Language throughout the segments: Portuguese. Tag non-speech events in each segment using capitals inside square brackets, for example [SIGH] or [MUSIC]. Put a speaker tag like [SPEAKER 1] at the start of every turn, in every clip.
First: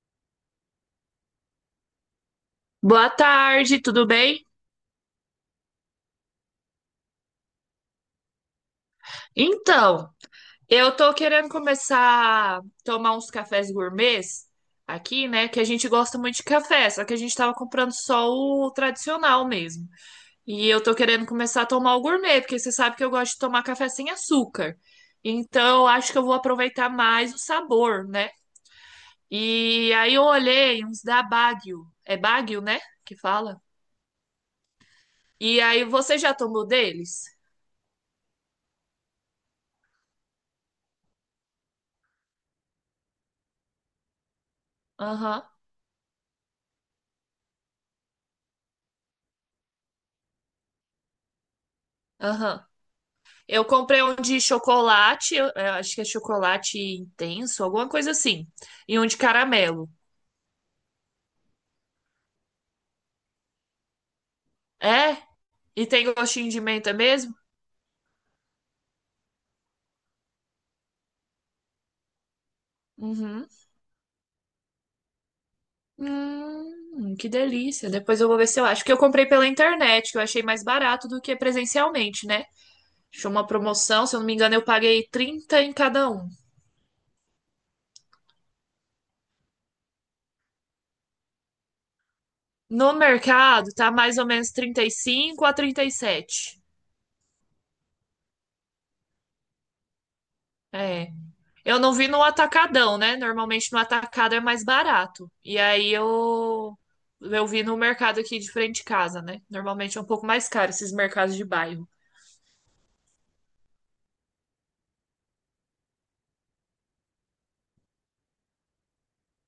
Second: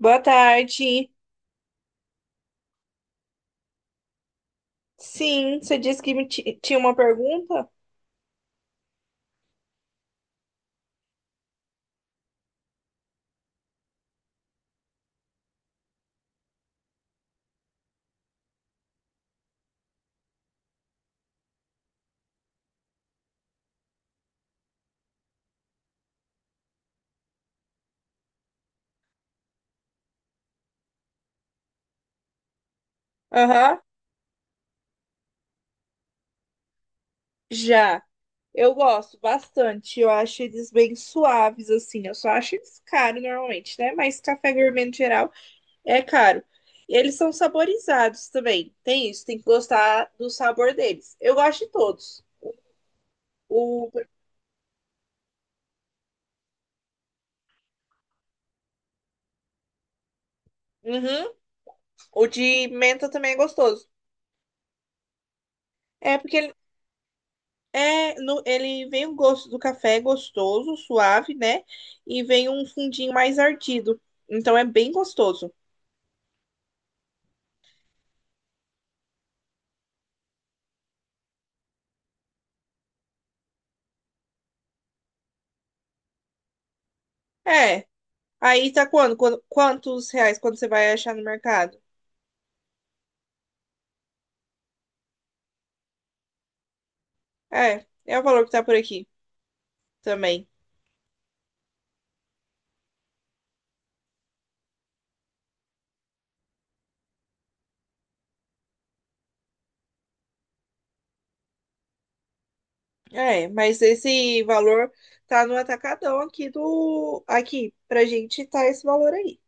[SPEAKER 1] Boa tarde.
[SPEAKER 2] Boa tarde, tudo bem?
[SPEAKER 1] Sim, você disse que me tinha uma pergunta?
[SPEAKER 2] Então, eu tô querendo começar a tomar uns cafés gourmets aqui, né? Que a gente gosta muito de café, só que a gente tava comprando só o tradicional mesmo. E eu tô querendo começar a tomar o gourmet, porque você sabe que eu gosto de tomar café sem açúcar. Então, eu acho que eu vou aproveitar mais o sabor, né? E aí eu olhei uns da Baguio. É Baguio, né? Que fala.
[SPEAKER 1] Aham,
[SPEAKER 2] E aí, você já tomou deles?
[SPEAKER 1] já. Eu gosto bastante. Eu acho eles bem suaves, assim. Eu só acho eles caros normalmente, né? Mas café gourmet no geral
[SPEAKER 2] Aham,
[SPEAKER 1] é caro. E eles são saborizados também. Tem isso, tem que gostar do sabor deles. Eu gosto de todos.
[SPEAKER 2] aham. Eu
[SPEAKER 1] O,
[SPEAKER 2] comprei um de chocolate, eu acho que é chocolate intenso, alguma coisa assim. E um de caramelo.
[SPEAKER 1] uhum, o de menta também é gostoso.
[SPEAKER 2] É? E tem
[SPEAKER 1] É porque
[SPEAKER 2] gostinho
[SPEAKER 1] ele
[SPEAKER 2] de menta mesmo?
[SPEAKER 1] É, ele vem o gosto do café gostoso, suave, né? E vem um fundinho mais
[SPEAKER 2] Uhum.
[SPEAKER 1] ardido. Então é bem gostoso.
[SPEAKER 2] Que delícia. Depois eu vou ver se eu acho. Que eu comprei pela internet, que eu achei mais barato do que presencialmente, né? Achei uma promoção, se eu não me engano, eu paguei 30 em cada um.
[SPEAKER 1] É. Aí tá quando? Quando, quantos reais quando você vai achar no mercado?
[SPEAKER 2] No mercado, tá mais ou menos 35 a 37.
[SPEAKER 1] É, é o valor que tá por aqui também.
[SPEAKER 2] É. Eu não vi no atacadão, né? Normalmente no atacado é mais barato. E aí eu vi no mercado aqui de frente de casa, né? Normalmente é um pouco mais caro esses mercados de bairro.
[SPEAKER 1] É, mas esse valor tá no atacadão aqui do. Aqui, pra gente tá esse valor aí.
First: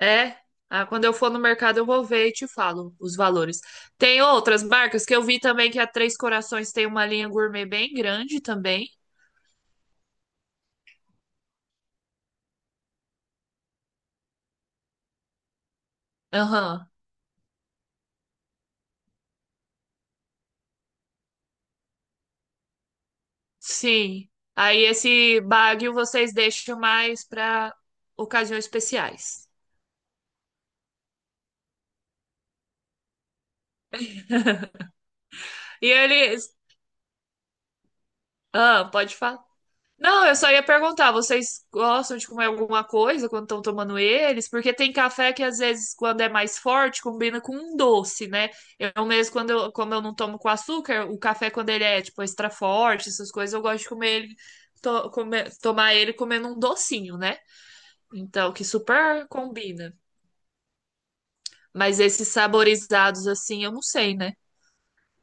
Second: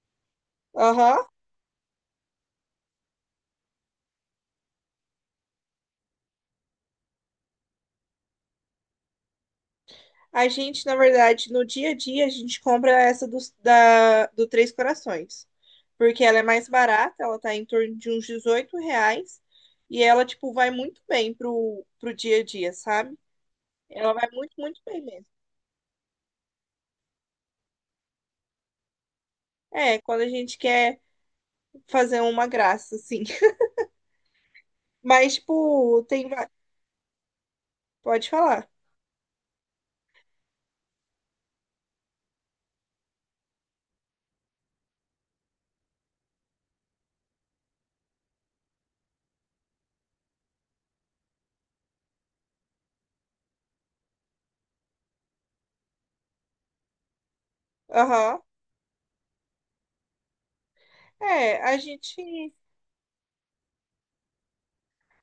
[SPEAKER 2] É. Ah, quando eu
[SPEAKER 1] Aham.
[SPEAKER 2] for no mercado eu vou ver e te falo os valores. Tem outras marcas que eu vi também que a Três Corações tem uma linha gourmet bem grande também.
[SPEAKER 1] A gente, na verdade, no dia a dia, a gente compra essa do Três Corações. Porque ela é mais
[SPEAKER 2] Aham.
[SPEAKER 1] barata, ela tá em torno de uns 18 reais. E ela, tipo, vai muito bem pro dia a dia, sabe? Ela vai
[SPEAKER 2] Sim.
[SPEAKER 1] muito, muito
[SPEAKER 2] Aí
[SPEAKER 1] bem mesmo.
[SPEAKER 2] esse Baguio vocês deixam mais para ocasiões especiais.
[SPEAKER 1] É, quando a gente quer fazer uma graça, assim. [LAUGHS] Mas,
[SPEAKER 2] E
[SPEAKER 1] tipo, tem.
[SPEAKER 2] eles,
[SPEAKER 1] Pode falar.
[SPEAKER 2] ah, pode falar. Não, eu só ia perguntar, vocês gostam de comer alguma coisa quando estão tomando eles? Porque tem café que às vezes, quando é mais forte, combina com um doce, né? Eu mesmo, quando eu, como eu não tomo com açúcar, o café, quando ele é, tipo, extra forte, essas coisas, eu gosto de comer ele, tomar ele comendo um docinho, né?
[SPEAKER 1] Aham.
[SPEAKER 2] Então, que super combina.
[SPEAKER 1] É,
[SPEAKER 2] Mas esses saborizados, assim, eu não sei, né?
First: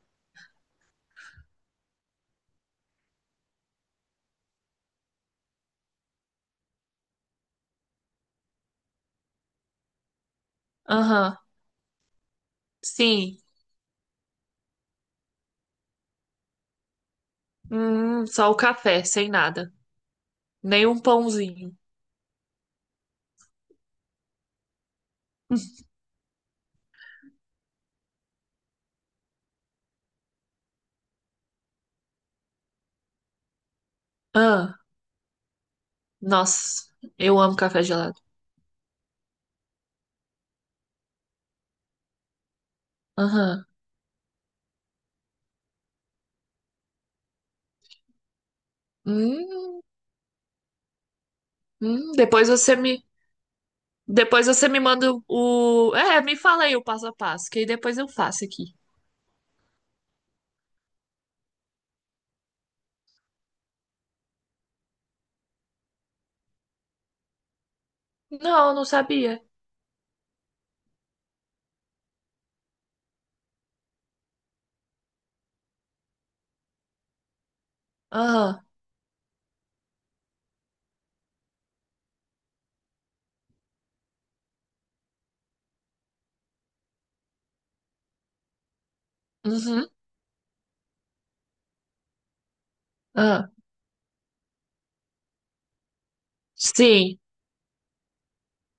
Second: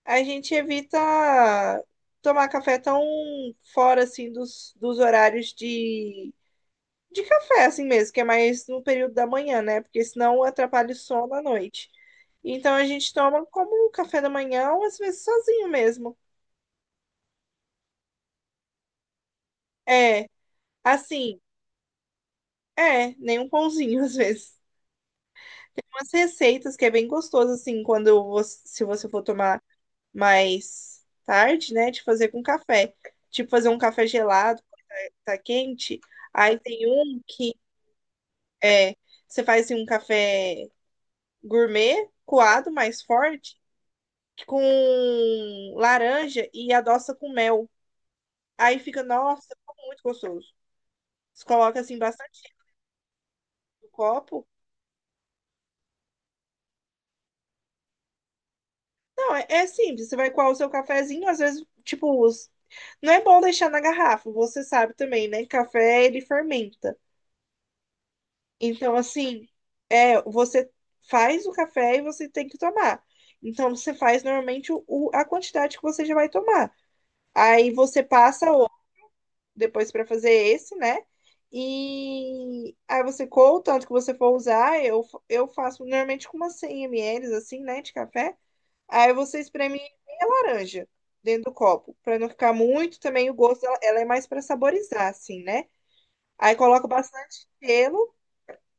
[SPEAKER 1] a gente evita tomar café tão fora, assim, dos horários de café, assim mesmo, que é mais no período da manhã, né? Porque senão atrapalha o sono
[SPEAKER 2] Aham,
[SPEAKER 1] à noite. Então a gente
[SPEAKER 2] sim.
[SPEAKER 1] toma como um café da manhã, ou às vezes sozinho mesmo.
[SPEAKER 2] Só o café, sem nada.
[SPEAKER 1] É,
[SPEAKER 2] Nem um
[SPEAKER 1] assim,
[SPEAKER 2] pãozinho.
[SPEAKER 1] é, nem um pãozinho [LAUGHS] às vezes. Umas receitas que é bem gostoso, assim, quando você, se você for tomar mais tarde, né? De fazer com café. Tipo, fazer um café gelado,
[SPEAKER 2] Ah.
[SPEAKER 1] tá quente. Aí tem
[SPEAKER 2] Nossa,
[SPEAKER 1] um
[SPEAKER 2] eu
[SPEAKER 1] que
[SPEAKER 2] amo café gelado.
[SPEAKER 1] é, você faz assim, um café gourmet, coado, mais forte,
[SPEAKER 2] Aham.
[SPEAKER 1] com laranja e adoça com mel. Aí fica, nossa, ficou
[SPEAKER 2] Hum,
[SPEAKER 1] muito gostoso. Você coloca assim
[SPEAKER 2] hum, depois
[SPEAKER 1] bastante
[SPEAKER 2] você me,
[SPEAKER 1] no
[SPEAKER 2] depois
[SPEAKER 1] copo.
[SPEAKER 2] você me manda o, é, me fala aí o passo a passo, que aí depois eu faço aqui.
[SPEAKER 1] Não, é, é simples. Você vai coar o seu cafezinho, às vezes, tipo, não é bom deixar na garrafa. Você sabe também, né? Café ele fermenta.
[SPEAKER 2] Não, não
[SPEAKER 1] Então,
[SPEAKER 2] sabia.
[SPEAKER 1] assim, é, você faz o café e você tem que tomar. Então, você faz normalmente a quantidade que você já vai tomar. Aí você passa
[SPEAKER 2] Aham.
[SPEAKER 1] depois para fazer esse, né? E aí você coa o tanto que você for usar, eu faço normalmente com umas 100 ml, assim, né, de café. Aí você espreme
[SPEAKER 2] Uhum.
[SPEAKER 1] meia laranja dentro do copo, para não ficar muito também o
[SPEAKER 2] Ah,
[SPEAKER 1] gosto, ela é mais para saborizar, assim, né? Aí coloca
[SPEAKER 2] sim.
[SPEAKER 1] bastante gelo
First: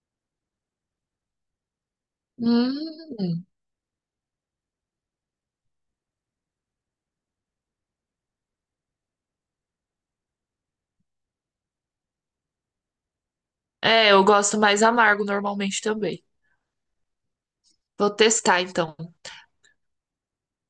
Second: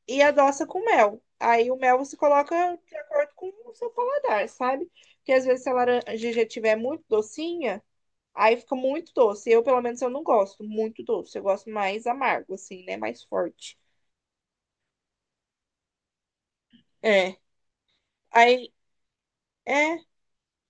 [SPEAKER 1] e adoça com mel. Aí o mel você coloca de acordo
[SPEAKER 2] Hum.
[SPEAKER 1] com o seu paladar, sabe? Porque às vezes se a laranja já estiver muito docinha, aí fica muito doce. Eu, pelo menos, eu não gosto muito doce. Eu gosto mais amargo, assim, né? Mais forte.
[SPEAKER 2] É, eu gosto mais amargo normalmente também.
[SPEAKER 1] É.
[SPEAKER 2] Vou testar
[SPEAKER 1] Aí,
[SPEAKER 2] então.
[SPEAKER 1] é,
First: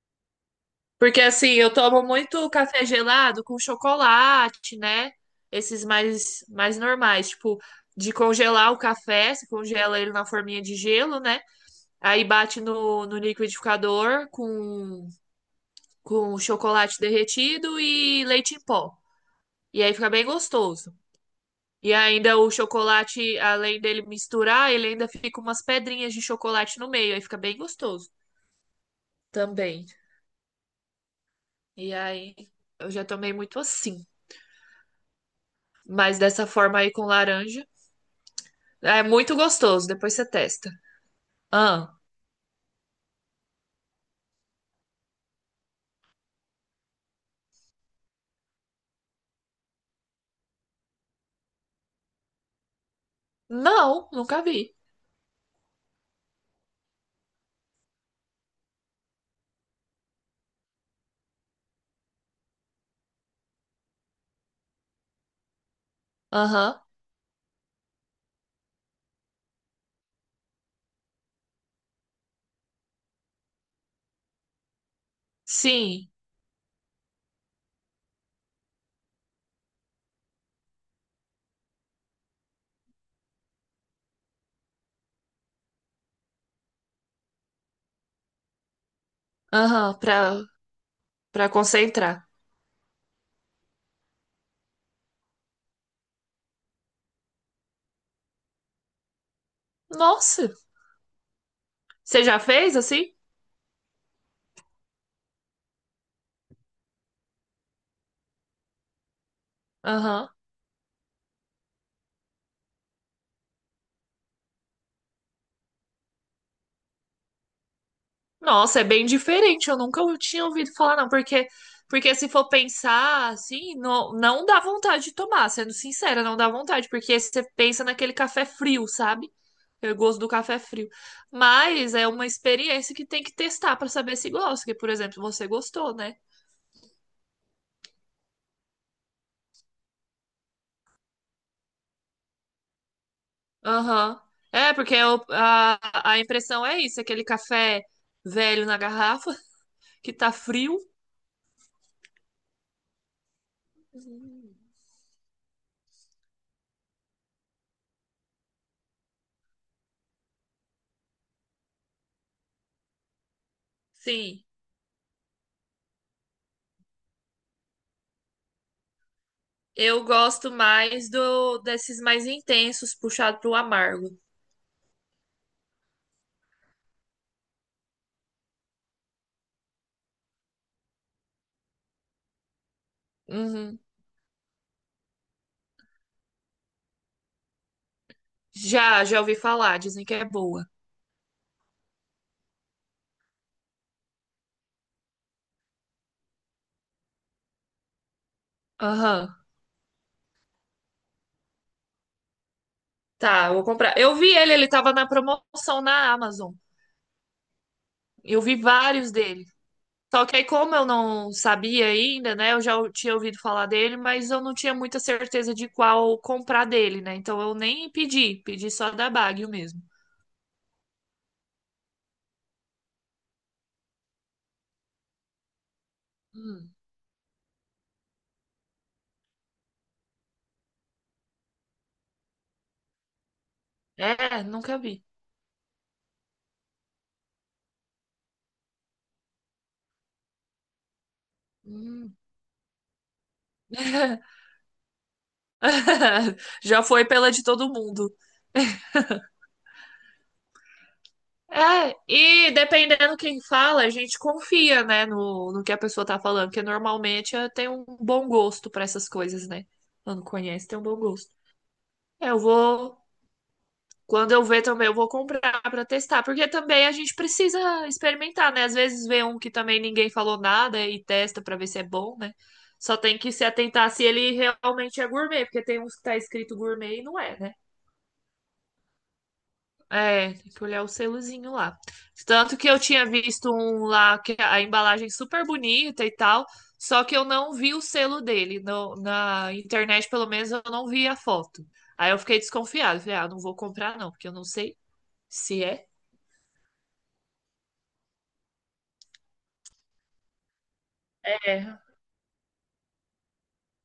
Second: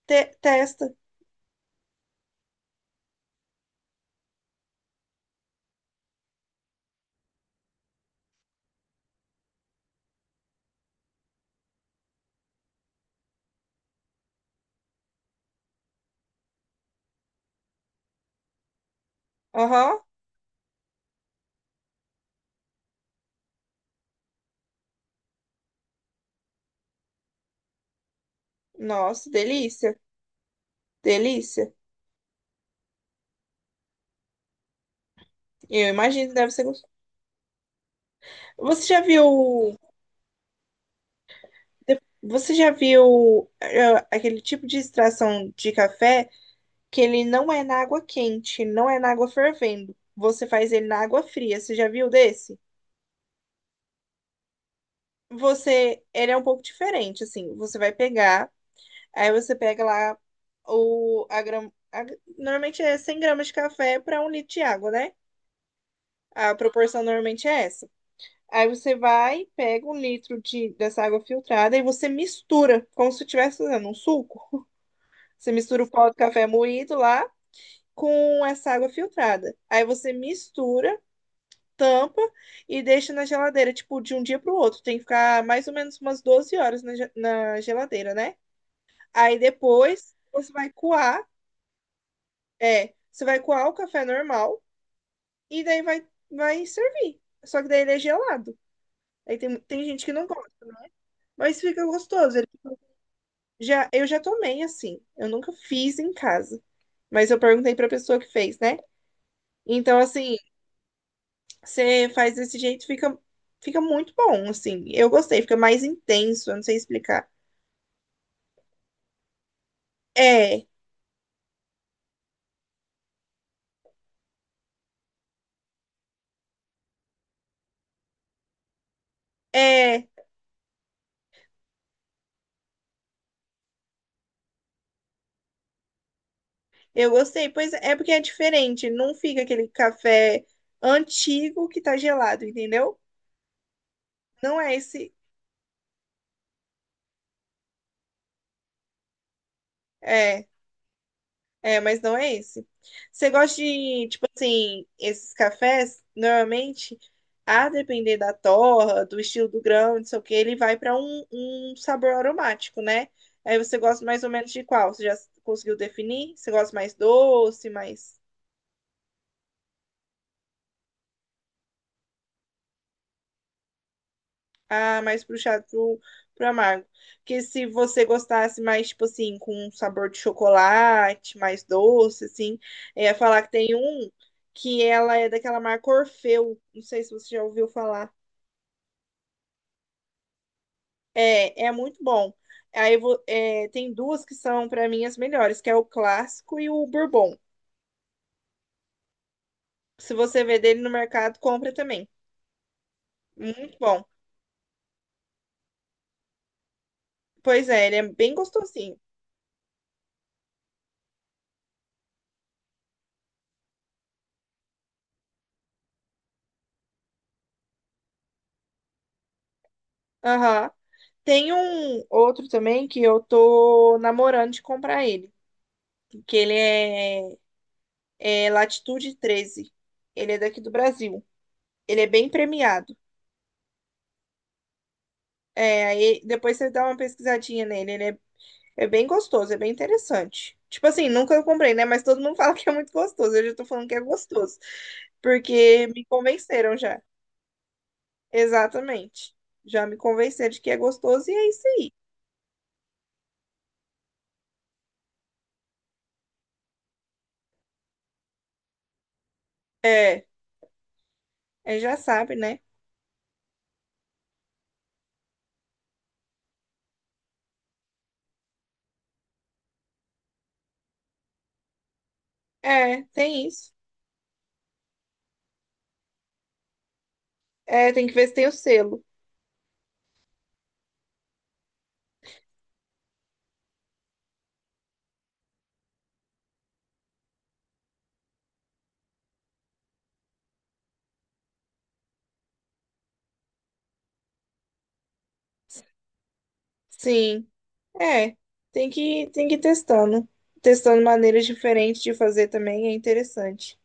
[SPEAKER 1] testa.
[SPEAKER 2] Porque assim, eu tomo muito café gelado com chocolate, né? Esses mais normais, tipo de congelar o café, se congela ele na forminha de gelo, né? Aí bate no, no liquidificador com chocolate derretido e leite em pó. E aí
[SPEAKER 1] Aham.
[SPEAKER 2] fica bem gostoso. E ainda o chocolate, além dele misturar, ele ainda fica umas pedrinhas de chocolate no meio. Aí fica bem gostoso
[SPEAKER 1] Nossa,
[SPEAKER 2] também.
[SPEAKER 1] delícia. Delícia.
[SPEAKER 2] E aí eu já tomei muito assim.
[SPEAKER 1] Eu
[SPEAKER 2] Mas
[SPEAKER 1] imagino que
[SPEAKER 2] dessa
[SPEAKER 1] deve ser
[SPEAKER 2] forma
[SPEAKER 1] gostoso.
[SPEAKER 2] aí com laranja.
[SPEAKER 1] Você já
[SPEAKER 2] É muito
[SPEAKER 1] viu.
[SPEAKER 2] gostoso. Depois você testa. Ah,
[SPEAKER 1] Você já viu aquele tipo de extração de café que ele não é na água quente, não é na água fervendo. Você faz ele na água fria. Você já viu desse?
[SPEAKER 2] não, nunca vi.
[SPEAKER 1] Você, ele é um pouco diferente, assim. Você vai pegar. Aí você pega lá a grama. Normalmente é 100 gramas de café para 1 litro de água, né? A
[SPEAKER 2] Aham.
[SPEAKER 1] proporção normalmente é essa. Aí você vai, pega 1 litro de, dessa água filtrada e você mistura, como se estivesse fazendo um suco. Você mistura o
[SPEAKER 2] Sim.
[SPEAKER 1] pó do café moído lá com essa água filtrada. Aí você mistura, tampa e deixa na geladeira, tipo, de um dia para o outro. Tem que ficar mais ou menos umas 12 horas na, na geladeira, né? Aí
[SPEAKER 2] Aham,
[SPEAKER 1] depois
[SPEAKER 2] pra,
[SPEAKER 1] você vai coar.
[SPEAKER 2] pra concentrar.
[SPEAKER 1] É, você vai coar o café normal e daí vai servir. Só que daí ele é gelado. Aí tem, tem gente que não
[SPEAKER 2] Nossa,
[SPEAKER 1] gosta, né? Mas fica
[SPEAKER 2] você
[SPEAKER 1] gostoso.
[SPEAKER 2] já fez assim?
[SPEAKER 1] Já, eu já tomei assim. Eu nunca fiz em casa. Mas eu perguntei pra pessoa que fez, né? Então,
[SPEAKER 2] Aham.
[SPEAKER 1] assim, você faz desse jeito, fica, fica muito bom, assim. Eu gostei, fica mais intenso, eu não sei explicar.
[SPEAKER 2] Nossa, é bem diferente. Eu nunca tinha
[SPEAKER 1] É,
[SPEAKER 2] ouvido falar, não. Porque, porque se for pensar assim, não, não dá vontade de tomar. Sendo sincera, não dá vontade. Porque você pensa naquele café frio, sabe? Eu
[SPEAKER 1] é,
[SPEAKER 2] gosto do café frio. Mas é uma experiência que tem que testar pra saber se gosta. Que, por exemplo, você gostou, né?
[SPEAKER 1] eu gostei. Pois é, é porque é diferente. Não fica aquele café antigo que tá gelado, entendeu?
[SPEAKER 2] Aham.
[SPEAKER 1] Não
[SPEAKER 2] É,
[SPEAKER 1] é
[SPEAKER 2] porque
[SPEAKER 1] esse.
[SPEAKER 2] eu- a impressão é isso, aquele café velho na garrafa, [LAUGHS] que tá
[SPEAKER 1] É,
[SPEAKER 2] frio.
[SPEAKER 1] é, mas não é esse. Você gosta de, tipo
[SPEAKER 2] Uhum.
[SPEAKER 1] assim, esses cafés, normalmente, a depender da torra, do estilo do grão, não sei o que, ele vai para um sabor aromático, né? Aí você gosta mais ou
[SPEAKER 2] Sim.
[SPEAKER 1] menos de qual? Você já conseguiu definir? Você gosta mais doce, mais.
[SPEAKER 2] Eu gosto mais do desses mais intensos, puxado pro amargo.
[SPEAKER 1] Ah, mais puxado pro, pro amargo. Porque se você gostasse mais, tipo assim, com um sabor de chocolate, mais doce, assim, é falar que tem
[SPEAKER 2] Uhum.
[SPEAKER 1] um que ela é daquela marca Orfeu. Não sei se você já ouviu falar.
[SPEAKER 2] Já, já ouvi falar, dizem que é boa.
[SPEAKER 1] É, é muito bom. É, tem duas que são, pra mim, as melhores, que é o clássico e o bourbon.
[SPEAKER 2] Aham.
[SPEAKER 1] Se você vê dele no mercado, compra também.
[SPEAKER 2] Tá, vou
[SPEAKER 1] Muito
[SPEAKER 2] comprar.
[SPEAKER 1] bom.
[SPEAKER 2] Eu vi ele, ele tava na promoção na Amazon.
[SPEAKER 1] Pois é, ele é bem
[SPEAKER 2] Eu vi
[SPEAKER 1] gostosinho.
[SPEAKER 2] vários dele. Só que aí, como eu não sabia ainda, né? Eu tinha ouvido falar dele, mas eu não tinha muita certeza de qual comprar dele, né? Então eu nem pedi, pedi só da Baguio mesmo.
[SPEAKER 1] Aham. Tem um outro também que eu tô namorando de comprar ele, que ele
[SPEAKER 2] Hum.
[SPEAKER 1] é, é Latitude 13. Ele é daqui do Brasil. Ele é bem premiado.
[SPEAKER 2] É, nunca vi.
[SPEAKER 1] É, aí depois você dá uma pesquisadinha nele. Ele é, é bem gostoso, é bem interessante. Tipo assim, nunca comprei, né? Mas
[SPEAKER 2] Hum.
[SPEAKER 1] todo mundo [LAUGHS] fala que é muito gostoso. Eu já tô falando que é
[SPEAKER 2] [LAUGHS]
[SPEAKER 1] gostoso, porque me convenceram
[SPEAKER 2] Já
[SPEAKER 1] já.
[SPEAKER 2] foi pela de todo mundo.
[SPEAKER 1] Exatamente. Já me convenceram de que é gostoso e é isso aí.
[SPEAKER 2] É, e dependendo quem fala, a gente confia, né, no, no que a pessoa tá falando, porque normalmente tem um bom gosto pra essas coisas, né? Quando
[SPEAKER 1] É,
[SPEAKER 2] conhece, tem um bom gosto.
[SPEAKER 1] Já
[SPEAKER 2] É,
[SPEAKER 1] sabe,
[SPEAKER 2] eu
[SPEAKER 1] né?
[SPEAKER 2] vou, quando eu ver também, eu vou comprar pra testar, porque também a gente precisa experimentar, né? Às vezes vê um que também ninguém falou nada e testa pra ver se é bom, né? Só
[SPEAKER 1] É,
[SPEAKER 2] tem que se
[SPEAKER 1] tem isso.
[SPEAKER 2] atentar se ele realmente é gourmet, porque tem uns que tá escrito gourmet e não é, né?
[SPEAKER 1] É, tem que ver se tem o selo.
[SPEAKER 2] É, tem que olhar o selozinho lá. Tanto que eu tinha visto um lá que a embalagem super bonita e tal, só que eu não vi o selo dele. Na internet, pelo menos, eu não vi a foto. Aí eu fiquei desconfiado. Falei, ah, não vou comprar não, porque eu não sei se é.
[SPEAKER 1] Sim, é. Tem que ir testando. Testando maneiras
[SPEAKER 2] É,
[SPEAKER 1] diferentes de fazer também é interessante.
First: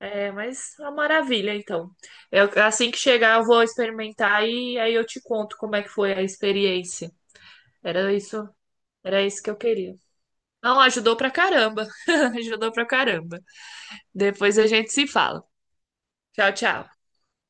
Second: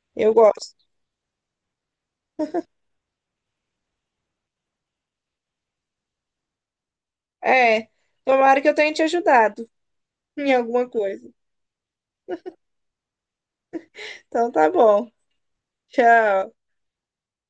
[SPEAKER 2] é,
[SPEAKER 1] Eu gosto.
[SPEAKER 2] mas é uma maravilha, então. Eu- assim que chegar, eu vou experimentar e aí eu te conto como é que foi a experiência.
[SPEAKER 1] É.
[SPEAKER 2] Era isso,
[SPEAKER 1] Tomara que eu tenha te
[SPEAKER 2] era isso que eu
[SPEAKER 1] ajudado
[SPEAKER 2] queria.
[SPEAKER 1] [LAUGHS] em
[SPEAKER 2] Não,
[SPEAKER 1] alguma
[SPEAKER 2] ajudou pra
[SPEAKER 1] coisa.
[SPEAKER 2] caramba. [LAUGHS] Ajudou pra caramba.
[SPEAKER 1] Então
[SPEAKER 2] Depois a
[SPEAKER 1] tá
[SPEAKER 2] gente se
[SPEAKER 1] bom.
[SPEAKER 2] fala.
[SPEAKER 1] Tchau.
[SPEAKER 2] Tchau, tchau.